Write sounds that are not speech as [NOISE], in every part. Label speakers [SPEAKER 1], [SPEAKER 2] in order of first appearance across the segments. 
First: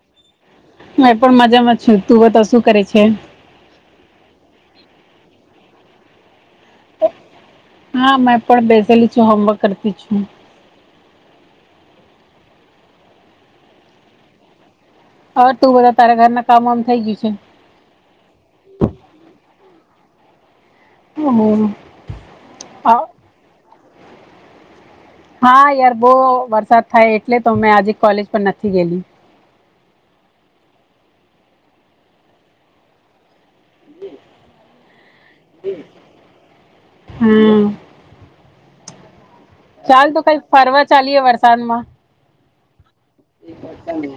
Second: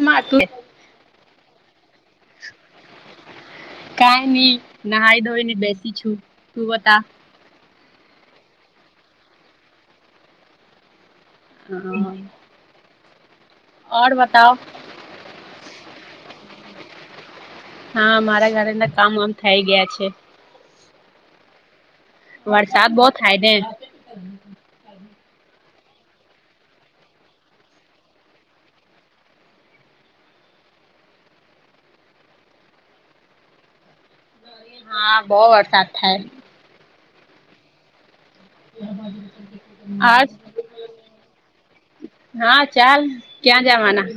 [SPEAKER 1] મહત્
[SPEAKER 2] હું એ પણ મજામાં છું તું તો શું કરે છે
[SPEAKER 1] કઈ નહી નહાઈ ધોઈ ને બેસી છું તું બતા
[SPEAKER 2] હા મેં પણ બેસેલી છ હોમવર્ક કરતી છું
[SPEAKER 1] હ. ઓર બતાવ
[SPEAKER 2] હા તું બધા તારા ઘરના કામ આમ થઇ ગયું છે.
[SPEAKER 1] હા મારા ઘરે ના કામ આમ થઈ ગયા છે.
[SPEAKER 2] [UNINTELLIGIBLE] અ
[SPEAKER 1] વરસાદ બહુત થાય ને.
[SPEAKER 2] હા યાર બહુ વરસાદ થાય એટલે તો મેં આજે કોલેજ પણ નથી ગયલી
[SPEAKER 1] હા બહ વરસાદ થાય
[SPEAKER 2] હમ્મ
[SPEAKER 1] [UNINTELLIGIBLE]
[SPEAKER 2] ચાલ તો
[SPEAKER 1] આજ
[SPEAKER 2] કઈ ફરવા ચાલીય વરસાદ માં
[SPEAKER 1] હા ચાલ ક્યાં જવાના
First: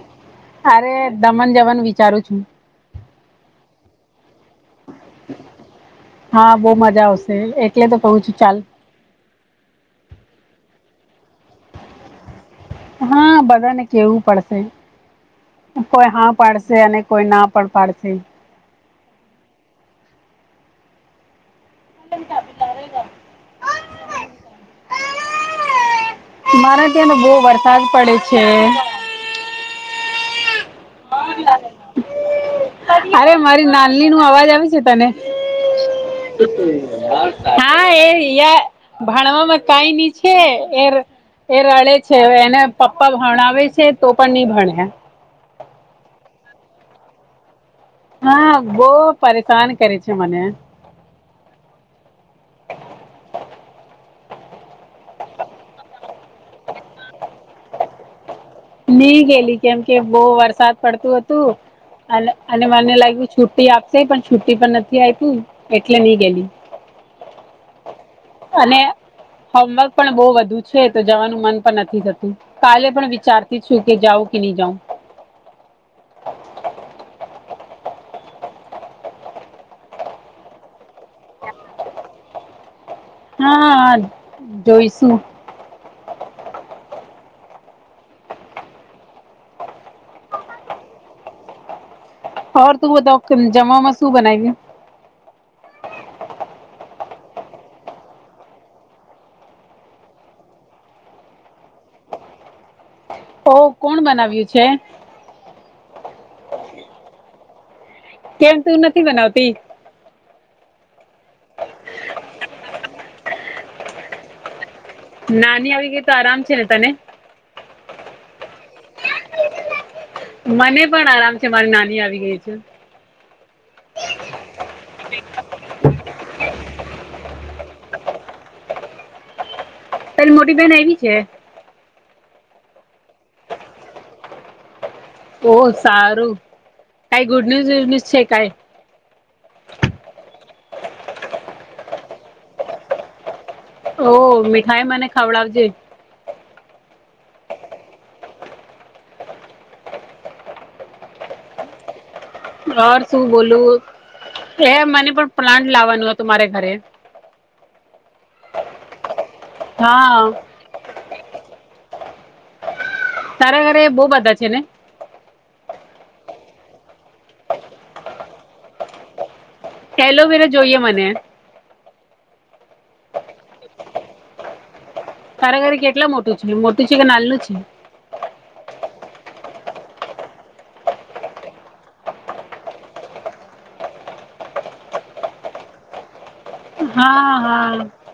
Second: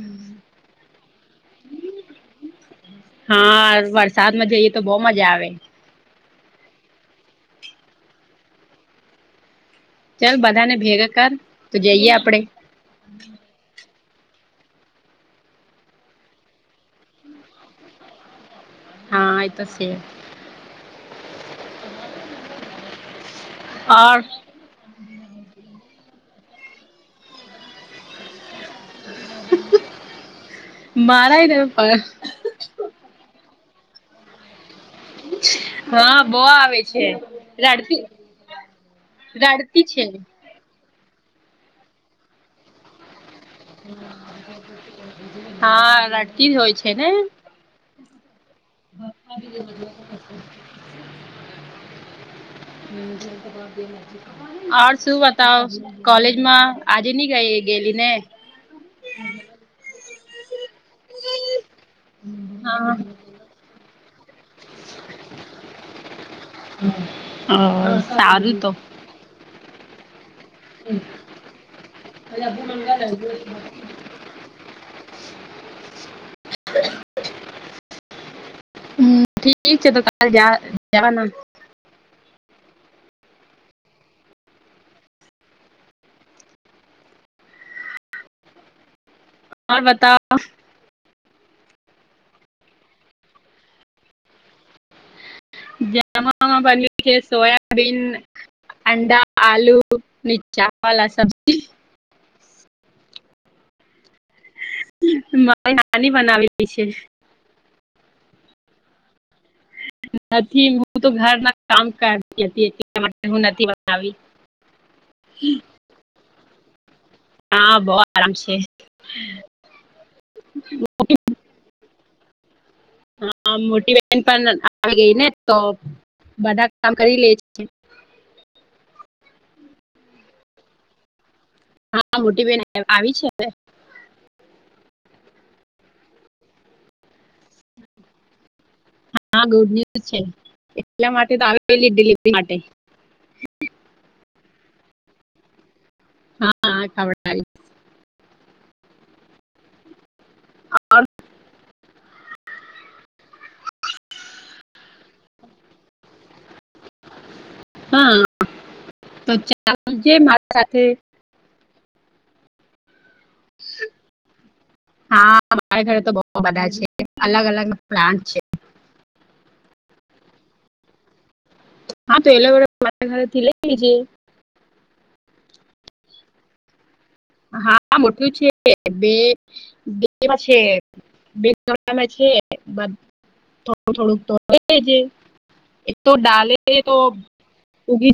[SPEAKER 2] અરે દમન જમન વિચારું છું.
[SPEAKER 1] હા વરસાદમાં જઈએ તો બહ મજા આવે
[SPEAKER 2] હા બહુ મજા આવશે એટલે તો કું છું ચાલ
[SPEAKER 1] ચાલ બધાને ભેગા કર તો જઈએ આપડે
[SPEAKER 2] હા બધાને કેવું પડશે કોઈ હા પાડશે અને કોઈ ના પણ પાડશે
[SPEAKER 1] હા એ તો સે.
[SPEAKER 2] [UNINTELLIGIBLE]
[SPEAKER 1] [UNINTELLIGIBLE]
[SPEAKER 2] મારા ત્યાં બહુ વરસાદ પડે છે.
[SPEAKER 1] મારા ન પણ.
[SPEAKER 2] અરે મારી નાની નું અવાજ આવી છે તને
[SPEAKER 1] હા બો આવે છે
[SPEAKER 2] હા
[SPEAKER 1] રડતી
[SPEAKER 2] એ ભણવામાં
[SPEAKER 1] રડતી
[SPEAKER 2] કઈ
[SPEAKER 1] છે
[SPEAKER 2] નહી કે એ એ રડે છે એને પપ્પા ભણાવે છે તો પણ નહી ભણે
[SPEAKER 1] હા લટકી જ હોય છે ને
[SPEAKER 2] હા બહ પરેશાન કરે છે મને
[SPEAKER 1] [UNINTELLIGIBLE] હર શું બતાવ કોલેજમાં આજે નની ગઈ ગેલી ને.
[SPEAKER 2] નહી ગેલી કેમ કે બહુ વરસાદ પડતું હતું અને અને મને લાગ્યું છુટી આપશે પણ છુી પણ નથી આપ્યું એટલે નહી ગેલી
[SPEAKER 1] હ સારું તો.
[SPEAKER 2] અને હોમવર્ક પણ બહ વધુ છે તો જવાનું મન પણ નથી થતું કાલે પણ વિચાર સુ કે જાઓ કે નઈ જાઓ
[SPEAKER 1] હમ્મ ઠીક છે તો કાલ જા જાવાના
[SPEAKER 2] હા જોઈશું
[SPEAKER 1] ઓર બતાવ
[SPEAKER 2] હ તું બતાવ જામમાં શું બનાઈ
[SPEAKER 1] જમામા બન્યું છે સોયાબીન અંડા આલુ ની ચવાળ સબજી
[SPEAKER 2] ઓ કોણ બનાવ્યું છે?
[SPEAKER 1] મારી નાની બનાવેલી છે.
[SPEAKER 2] કેમ તું નથી બનાવતી
[SPEAKER 1] નથી હું તો ઘરના કામ કરતી હતી એટ માટે હું નથી બનવી
[SPEAKER 2] નાની આવી ગઈ તો આરામ છે ને તને
[SPEAKER 1] હા બહ આરામ છે
[SPEAKER 2] મને પણ આરામ છે મારી નાની આવી ગઈ છે
[SPEAKER 1] હા મોટી બહેન પણ આવી ગઈ ને તો બધા કામ કરી લે છે
[SPEAKER 2] તારી મોટી બહેન એવી છે
[SPEAKER 1] હા મોટી બેહેન આવી છે હવે
[SPEAKER 2] ઓહ સારું કઈ ગુડ ન્યૂઝ ન્યુઝ છે કઈ
[SPEAKER 1] હા ગુડ ન્યુઝ છે એટલા માટે તો આવે ડિલિવરી માટે
[SPEAKER 2] ઓહ મીઠાઈ મને ખાવડાવજે.
[SPEAKER 1] હા હા ખ થ
[SPEAKER 2] ઓર શું બોલું હ મને પણ પ્લાન્ટ લાવવાનું હત હતું મારે ઘરે
[SPEAKER 1] હા તો ચાલજ
[SPEAKER 2] હા
[SPEAKER 1] મારી સાથે
[SPEAKER 2] તારા ઘરે બહુ બધા છે ને
[SPEAKER 1] હા મારા ઘરે તો બહુ બધા છે અલગ અલગ પ્લાન્ટ છે
[SPEAKER 2] એલોવેરા જોઈએ મને
[SPEAKER 1] હા તો એલા મારા ઘરે થી લઈ લઈજ
[SPEAKER 2] કારાગરી કેટલા મોટું છે મોટું છે કે નાલનું છે
[SPEAKER 1] હા મોટલું છે બે બેમાં છે બેમાં છે થોડું થોડુંક તો એક તો ડલેે [INAUDIBLE] તો
[SPEAKER 2] હા હા
[SPEAKER 1] ઉગી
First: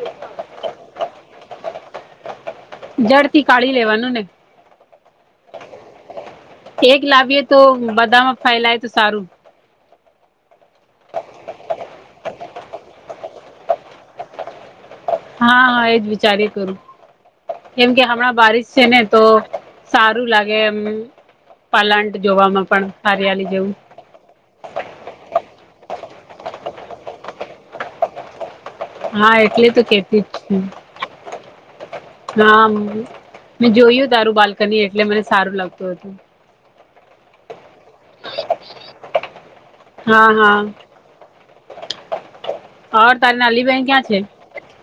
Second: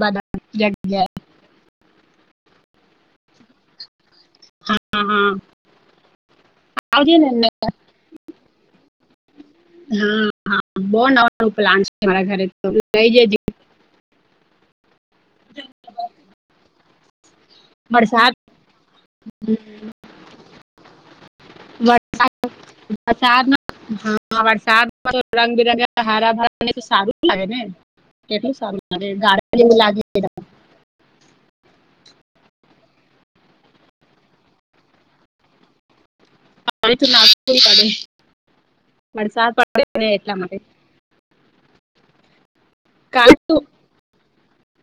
[SPEAKER 1] બ [INAUDIBLE]
[SPEAKER 2] જડથી કાઢી લેવાનું ને
[SPEAKER 1] હા હા.
[SPEAKER 2] એક
[SPEAKER 1] આવજે
[SPEAKER 2] લાવીએ
[SPEAKER 1] ને
[SPEAKER 2] તો બધામાં ફેલાય તો સારું
[SPEAKER 1] હા હા બહ નવ નવું પ્લાન છે માંરા ઘરે લઈ જ
[SPEAKER 2] હા હા એજ વિચાર કરું કેમ કે
[SPEAKER 1] વરસાદ
[SPEAKER 2] હમણાં બારીશ છે ને તો સારું લાગે એમ. પાલાટ
[SPEAKER 1] વરસાદ
[SPEAKER 2] જોવામાં પણ હરિયાલી જેવું
[SPEAKER 1] હ વરસાદ તો રંગ બિરંગા હારા ભરા ને તો સારું લાગે ને એટલું સારું
[SPEAKER 2] હા એટલે
[SPEAKER 1] [INAUDIBLE]
[SPEAKER 2] તો
[SPEAKER 1] લાગી
[SPEAKER 2] કેતી
[SPEAKER 1] છે.
[SPEAKER 2] જ છું હા મેં જોયું તારું બાલ્કની એટલે મને સારું લાગતું હતું.
[SPEAKER 1] પડે વરસાદ પડે
[SPEAKER 2] હા
[SPEAKER 1] એટલા માટે
[SPEAKER 2] હા તો
[SPEAKER 1] કાલે
[SPEAKER 2] તારી
[SPEAKER 1] તો
[SPEAKER 2] નાની બહેન ક્યાં છે?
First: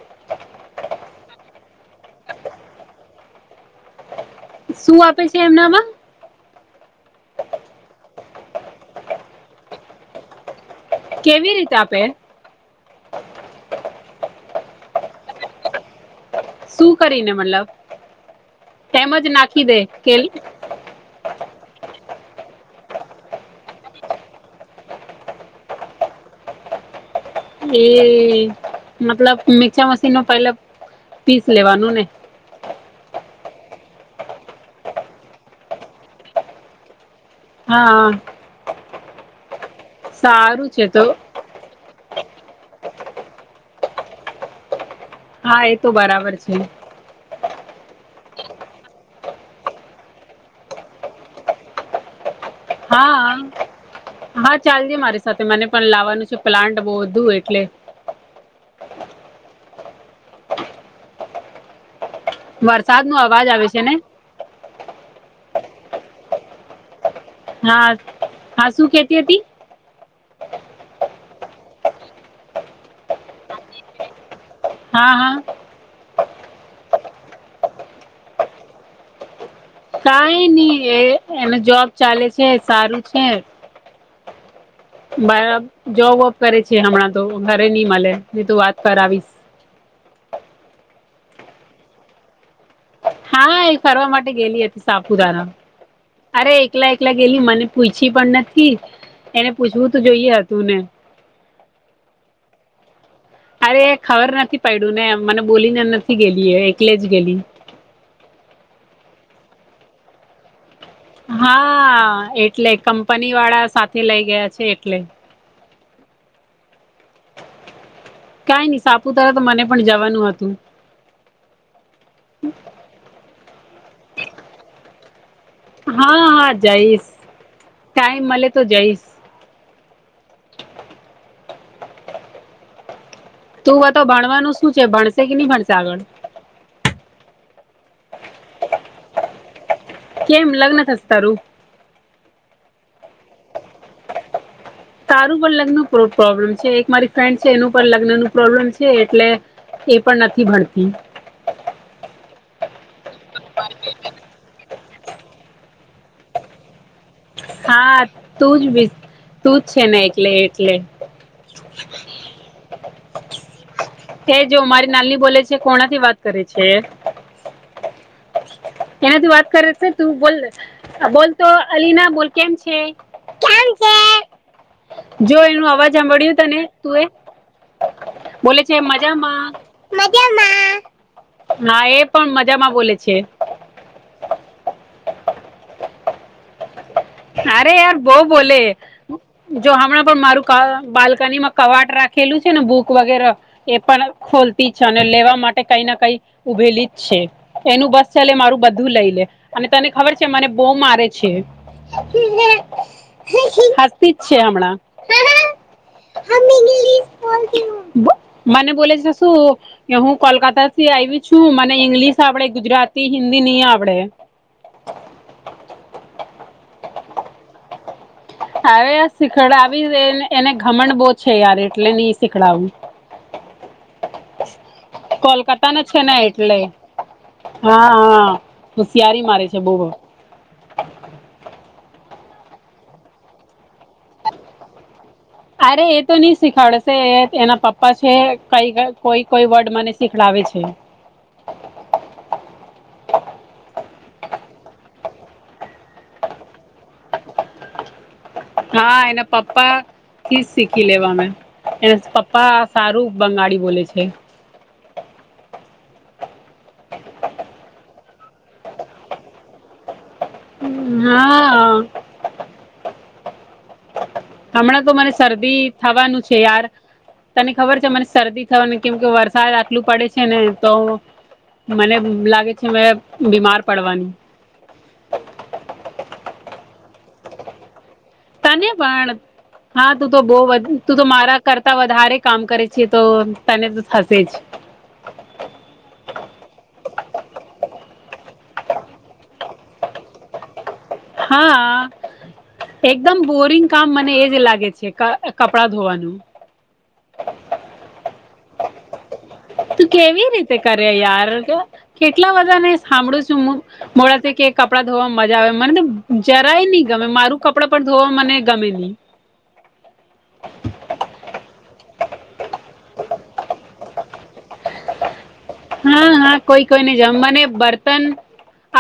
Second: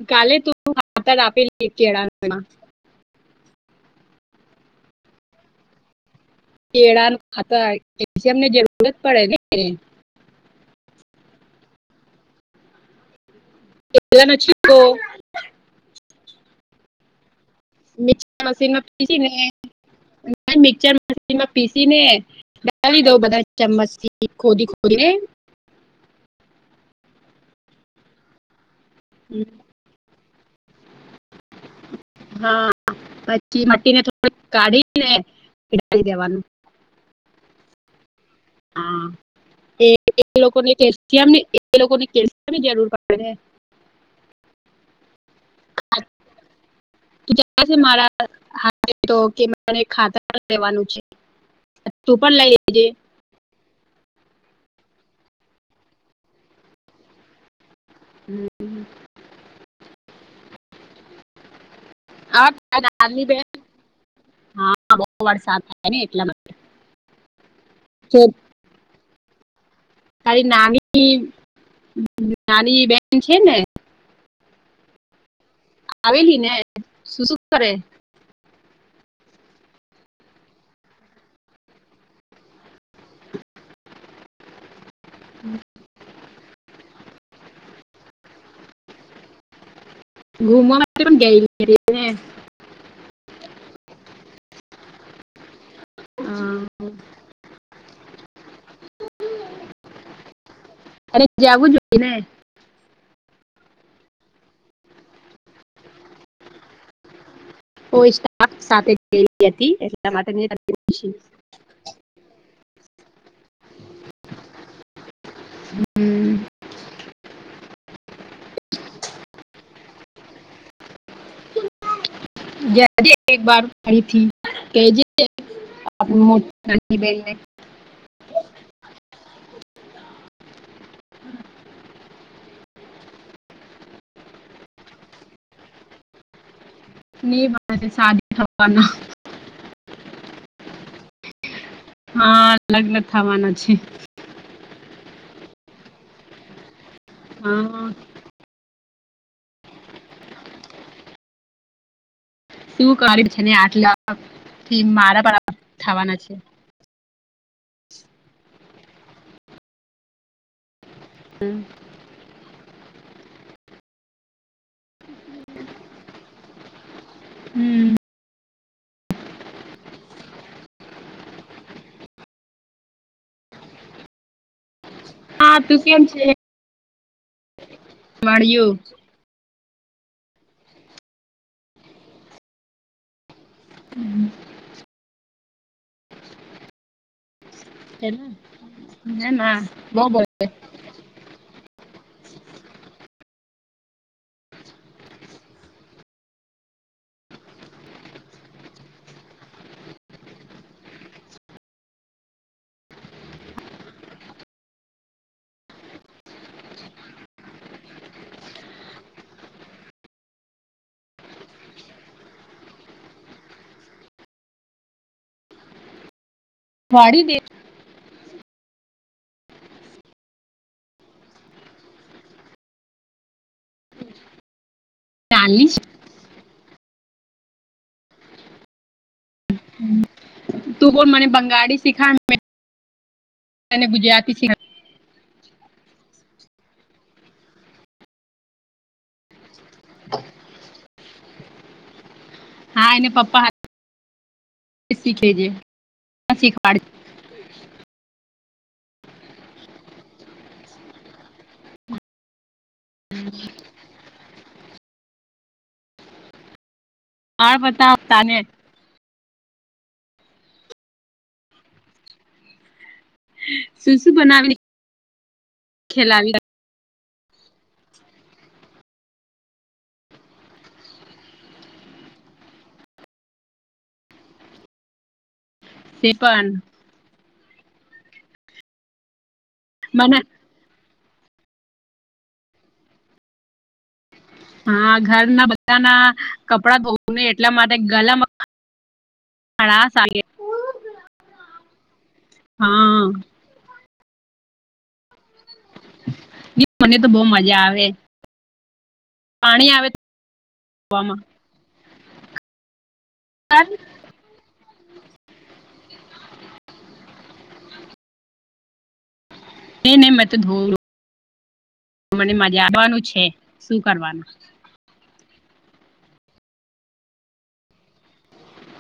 [SPEAKER 1] કાલે તું હત [INAUDIBLE] આપેલી [INAUDIBLE] ખડામાં
[SPEAKER 2] શું આપે છે એમનામાં?
[SPEAKER 1] કેળાના ખાતર એ અમને જરૂર જ પડે ને
[SPEAKER 2] કેવી રીતે આપે??
[SPEAKER 1] એલા નછી [INAUDIBLE] [UNINTELLIGIBLE]
[SPEAKER 2] શું કરીને મતલબ?
[SPEAKER 1] મિક્ર
[SPEAKER 2] તેમજ
[SPEAKER 1] મશીનને
[SPEAKER 2] નાખી દે કે
[SPEAKER 1] મિક્ચરમાં માં પીસી ને લગી દઉ બધા ચમચથી ખોદી ખોદીને
[SPEAKER 2] એ મતલબ
[SPEAKER 1] હમ,
[SPEAKER 2] મિક્સર મશીનમાં પેલા પીસ લેવાનું ને?
[SPEAKER 1] હા પછી મીને થોડું ગાડીને મીઠું નાખી દેવાનું
[SPEAKER 2] હા.
[SPEAKER 1] હા એ
[SPEAKER 2] સારું
[SPEAKER 1] લોકોને
[SPEAKER 2] છે તો
[SPEAKER 1] કેલ્શિયમને એ લોકોને કેલ્શિયમ ની જરૂર પડે ને
[SPEAKER 2] હા એ તો બરાબર છે.
[SPEAKER 1] મારા ખાતર લેવાનું છે. તું પણ લઈ જજે.
[SPEAKER 2] હા હા ચાલજે મારી સાથે મને પણ લાવવાનું છે પ્લાન્ટ બહુ વધુ એટલે
[SPEAKER 1] હમ. હા
[SPEAKER 2] વરસાદ નો અવાજ આવે છે ને
[SPEAKER 1] બહુ વરસાદ થાય ને એટલા માટે
[SPEAKER 2] હા
[SPEAKER 1] તો
[SPEAKER 2] હા શું કેતી હતી?
[SPEAKER 1] તારી નાની નાની બેન છે ને?
[SPEAKER 2] હા હા.
[SPEAKER 1] આવેલી ને શું શું કરે?
[SPEAKER 2] કઈ નઈ એ એને જોબ ચાલે છે સારું છે. જોબ વોબ કરે છે હમણાં તો ઘરે નઈ મળે એ તું વાત કરાવીશ.
[SPEAKER 1] ઘુમવાના માટે પણ ગયને
[SPEAKER 2] હા ફરવા માટે ગયેલી હતી સાપુતારા
[SPEAKER 1] હા.
[SPEAKER 2] અરે એકલા એકલા ગયેલી મને પૂછી પણ નથી એને પૂછવું તો જોઈએ હતું ને
[SPEAKER 1] અને જવું જોઈએ ને
[SPEAKER 2] અરે ખબર નથી પડ્યું ને મને બોલીને નથી ગયેલી એ એકલે જ ગયેલી.
[SPEAKER 1] સાથે હતી એટલા માટે
[SPEAKER 2] હા એટલે કંપની વાળા સાથે લઇ ગયા છે એટલે
[SPEAKER 1] હમ.
[SPEAKER 2] કઈ નઈ સાપુતારા તો મને પણ જવાનું હતું.
[SPEAKER 1] એક બ પડીથી કેજ [INAUDIBLE] [UNINTELLIGIBLE]
[SPEAKER 2] હા હા જઈશ
[SPEAKER 1] મોટી. [INAUDIBLE]
[SPEAKER 2] ટાઈમ મલે તો જઈશ.
[SPEAKER 1] [INAUDIBLE]
[SPEAKER 2] તું વટો ભણવાનું શું છે ભણશે કે નહી ભણશે આગળ
[SPEAKER 1] ની ભણે સાદી [INAUDIBLE]
[SPEAKER 2] કેમ લગ્ન થશે તારું
[SPEAKER 1] હા લગ્ન થાવાના છે.
[SPEAKER 2] તારું પર લગ્ન પ્રોબ્લમ છે એક મારી ફ્રેન્ડ છે એનું
[SPEAKER 1] હા
[SPEAKER 2] પણ લગ્ન નું પ્રોબ્લેમ છે એટલે એ પણ નથી ભણતી.
[SPEAKER 1] તુ કરે છે ને આટલા થી મારા પણ થવાના છે.
[SPEAKER 2] હા તું વિથ તું જ છે ને એટલે એટલે
[SPEAKER 1] હમ્મ
[SPEAKER 2] હે જો મારી નાલ્લી બોલે છે કોણા થી વાત કરે છે.
[SPEAKER 1] હમ્મ
[SPEAKER 2] એનાથી વાત કરે છે તું બોલ બોલ તો અલીના બોલ કેમ છે. કેમ છે
[SPEAKER 1] [INAUDIBLE]
[SPEAKER 2] જો
[SPEAKER 1] હા
[SPEAKER 2] એનું
[SPEAKER 1] તું
[SPEAKER 2] અવાજ
[SPEAKER 1] કેમ છે
[SPEAKER 2] સાંભળ્યું તને તું એ બોલે છે
[SPEAKER 1] મળ્યું
[SPEAKER 2] જામા મજામાં હા એ પણ મજામાં બોલે છે.
[SPEAKER 1] હમ્મ
[SPEAKER 2] અરે યાર
[SPEAKER 1] છે
[SPEAKER 2] બઉ
[SPEAKER 1] ને?
[SPEAKER 2] બોલે
[SPEAKER 1] ના ના
[SPEAKER 2] જો
[SPEAKER 1] બહુ
[SPEAKER 2] હમણાં પણ
[SPEAKER 1] બોલ
[SPEAKER 2] મારું ક બાલ્કની માં કવાટ રાખેલું છે ને બૂક વગેરે એ પણ ખોલતી છ અને લેવા માટે કઈ ના કઈ ઊભેલી જ છે. એનું બસ ચલે મારું બધું લઈ લે અને તને ખબર છે મને બો મારે છે. હસ્તીજ છે હમણાં. મને બોલે છે શું કે હું કોલકાતા થી આઈવી છું મને ઈંગ્લિશ આવડે ગુજરાતી, હિન્દી ની આવડે.
[SPEAKER 1] વાડીદે
[SPEAKER 2] હવે આ શીખડાવી એને ઘમણ બહુ છે યાર એટલે નહી શીખડાવું.
[SPEAKER 1] [INAUDIBLE]
[SPEAKER 2] કોલકાતા ને છે ને એટલે હા હા હોશિયારી મારે છે બહુ
[SPEAKER 1] તું બોલ મને બંગાળી શીખા ગુજરાતી સીખા
[SPEAKER 2] અરે એ તો નઈ શીખાડશે એના પપ્પા છે કંઈક કોઈ કોઈ વર્ડ મને શીખડાવે છે.
[SPEAKER 1] હા એને પપ્પા શીખે છે શીખવાડ
[SPEAKER 2] હા એના પપ્પા થી જ શીખી લેવા મે એના પપ પા સારું બંગાડી બોલે છે.
[SPEAKER 1] આણ પતાવ તાને
[SPEAKER 2] હા
[SPEAKER 1] શું શું બનાવી
[SPEAKER 2] હમણાં તો મને શરદી થવાનું
[SPEAKER 1] ખેલાવી
[SPEAKER 2] છે યાર તને ખબર છે મને શરદી થવા ને કેમ કે વરસાદ આટલું પડે છે ને તો મને લાગે છે મેં બીમાર પડવાની
[SPEAKER 1] તે પણ
[SPEAKER 2] તને પણ હા તું
[SPEAKER 1] મને
[SPEAKER 2] તો બહ વધુ તું તો મારા કરતા વધારે કામ કરે છે તો તને તો થશે જ.
[SPEAKER 1] હા ઘર ના બધા ના કપડા ધોવું નહી એટલા માટે ગલામ હણા સાલગે
[SPEAKER 2] હા એકદમ
[SPEAKER 1] હા
[SPEAKER 2] બોરિંગ કામ મને એજ લાગે છે કપડા ધોવાનું.
[SPEAKER 1] મને તો બહ મજા આવે. પાણી
[SPEAKER 2] તું
[SPEAKER 1] આવે
[SPEAKER 2] કેવી રીતે કરે
[SPEAKER 1] ધોવામાં
[SPEAKER 2] યાર કે કેટલા બધાને સાંભળું છું મુ. મોડા કે-કે કપડાં ધોવા મજા આવે મને તો જરાય નહીં ગમે મારું કપડાં પણ ધોવા મને ગમે નહીં.
[SPEAKER 1] ન નહી મેં તો ધો મને મજા આવવાનું છે શું કરવાનું.
[SPEAKER 2] હા હા કોઈ કોઈ ને જમવાને બર્તન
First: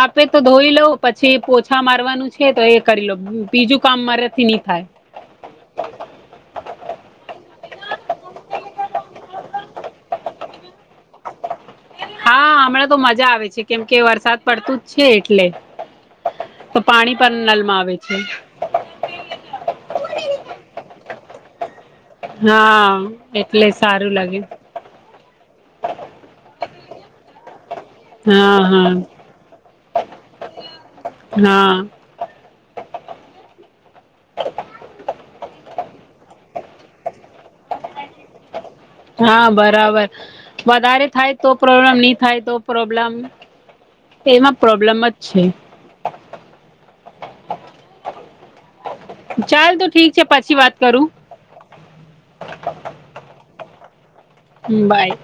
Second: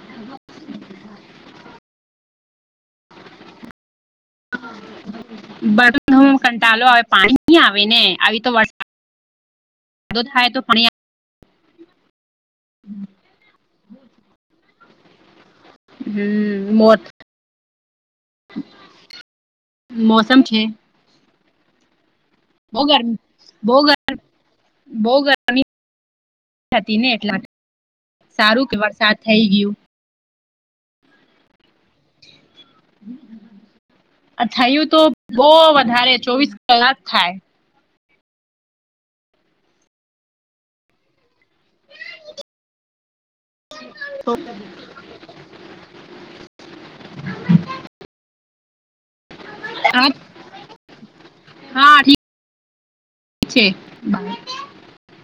[SPEAKER 2] આપે તો ધોઈ લોઉ પછી પોછા મારવાનું છે તો એ કરી લો બીજું કામ મારે એનાથી ની થાય.
[SPEAKER 1] બ હ કંટાલો આવે પાણી ન આવે ને આવી તો વરસાદ ધ થાય તો ફણી
[SPEAKER 2] હા હમણાં તો મજા આવે છે કેમ કે વરસાદ પડતું જ છે એટલે
[SPEAKER 1] હમ
[SPEAKER 2] તો
[SPEAKER 1] મોત
[SPEAKER 2] પાણી પણ નળમાં આવે છે.
[SPEAKER 1] મોસમ છે. બહુ
[SPEAKER 2] હા
[SPEAKER 1] ગરમી
[SPEAKER 2] એટલે
[SPEAKER 1] બહુ ગર
[SPEAKER 2] સારું લાગે
[SPEAKER 1] બહુ ગરમી હતી [UNINTELLIGIBLE] ને એટલા માટે સારું કે વરસાદ
[SPEAKER 2] હા
[SPEAKER 1] થઈ ગયું
[SPEAKER 2] હા હા
[SPEAKER 1] હમ [UNINTELLIGIBLE] અ થયું તો બો વધારે ચોવીસ કલાક થાય
[SPEAKER 2] હા બરાબર વધારે થાય તો પ્રોબ્લેમ ની થાય તો પ્રોબ્લેમ એમાં પ્રોબ્લેમ જ છે. ચાલ તો
[SPEAKER 1] હા
[SPEAKER 2] ઠીક છે પછી વાત કરું
[SPEAKER 1] હા થીક છે.
[SPEAKER 2] હમ બાય